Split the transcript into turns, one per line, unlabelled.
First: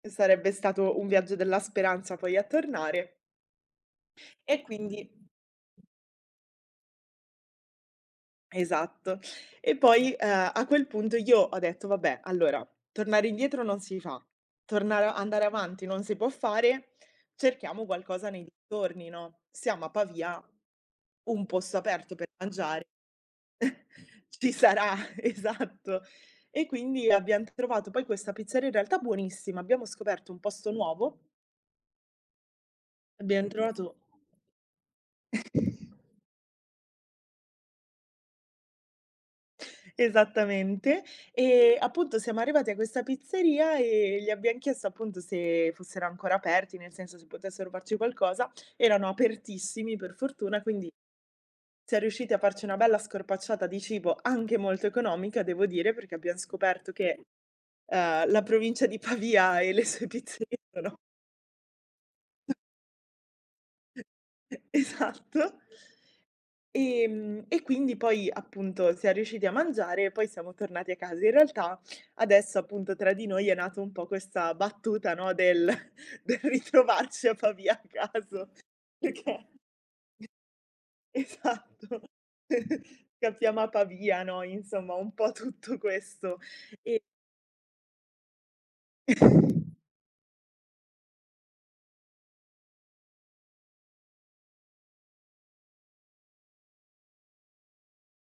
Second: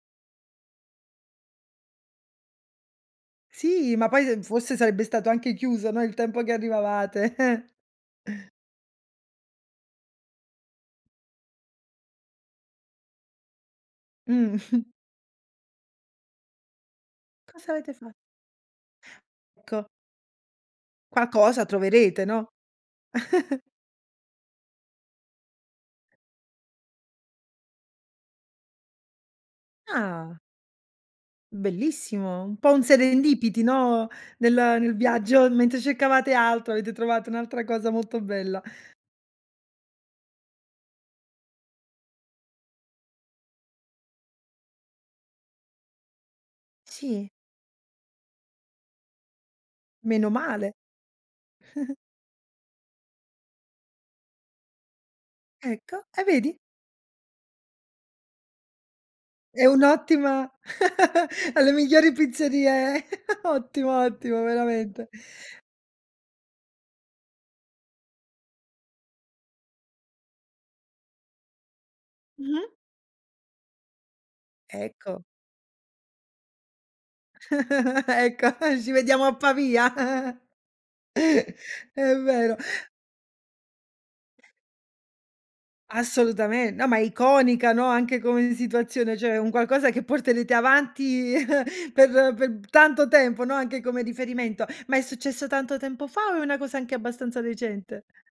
Sarebbe stato un viaggio della speranza poi a tornare.
Sì, ma poi, ehm,
E,
forse
quindi
sarebbe stato anche chiuso, no, il tempo che arrivavate.
Esatto. E poi, ehm, a quel punto io ho detto: "Vabbè, allora tornare indietro non si fa,
Mh.
tornar andare avanti non si può fare,
Cosa
cerchiamo
avete fa
qualcosa nei dintorni, no,
Co
siamo a Pavia, un
Qualcosa
posto aperto per
troverete, no.
mangiare ci sarà" Esatto. E, quindi abbiam trovato poi questa pizzeria in realtà buonissima, abbiamo scoperto un
Ah.
posto nuovo.
Bellissimo, un po' un
Abbiam
serendipity,
trovato
no, nel nel viaggio, mentre cercavate altro, avete trovato un'altra cosa molto bella.
Esattamente, ehm, appunto siamo arrivati a questa pizzeria, ehm, gli abbiam chiesto appunto se fossero ancora aperti, nel senso se
Sì.
potessero farci qualcosa. Erano apertissimi per fortuna
Menomale.
quindi siam riusciti a farci una bella scorpacciata di cibo, anche molto economica devo dire,
Ecco
perché
e
abbiam
vedi.
scoperto che, ehm, la provincia di Pavia
È
e le sue
un'ottima
pizzerie sono
alle migliori pizzerie ottimo, ottimo
E e
veramente.
esatto. Ehm, e quindi poi appunto siam riusciti a mangiare e poi siamo tornati a casa. In realtà adesso
Mh-mh.
appunto tra di noi è nato un po' questa battuta,
Ecco.
no, del del ritrovarci a Pavia a
Ecco,
caso
ci vediamo a
perché
Pavia.
Esatto,
È vero.
scappiamo a Pavia, no, insomma, un po' tutto questo.
Assolutamen no, ma è
E
iconica, no, anche come situazione, cioè, è un qualcosa che porterete avanti per per tanto tempo, no, anche come riferimento. Ma è successo tanto tempo fa o è una cosa anche abbastanza recente?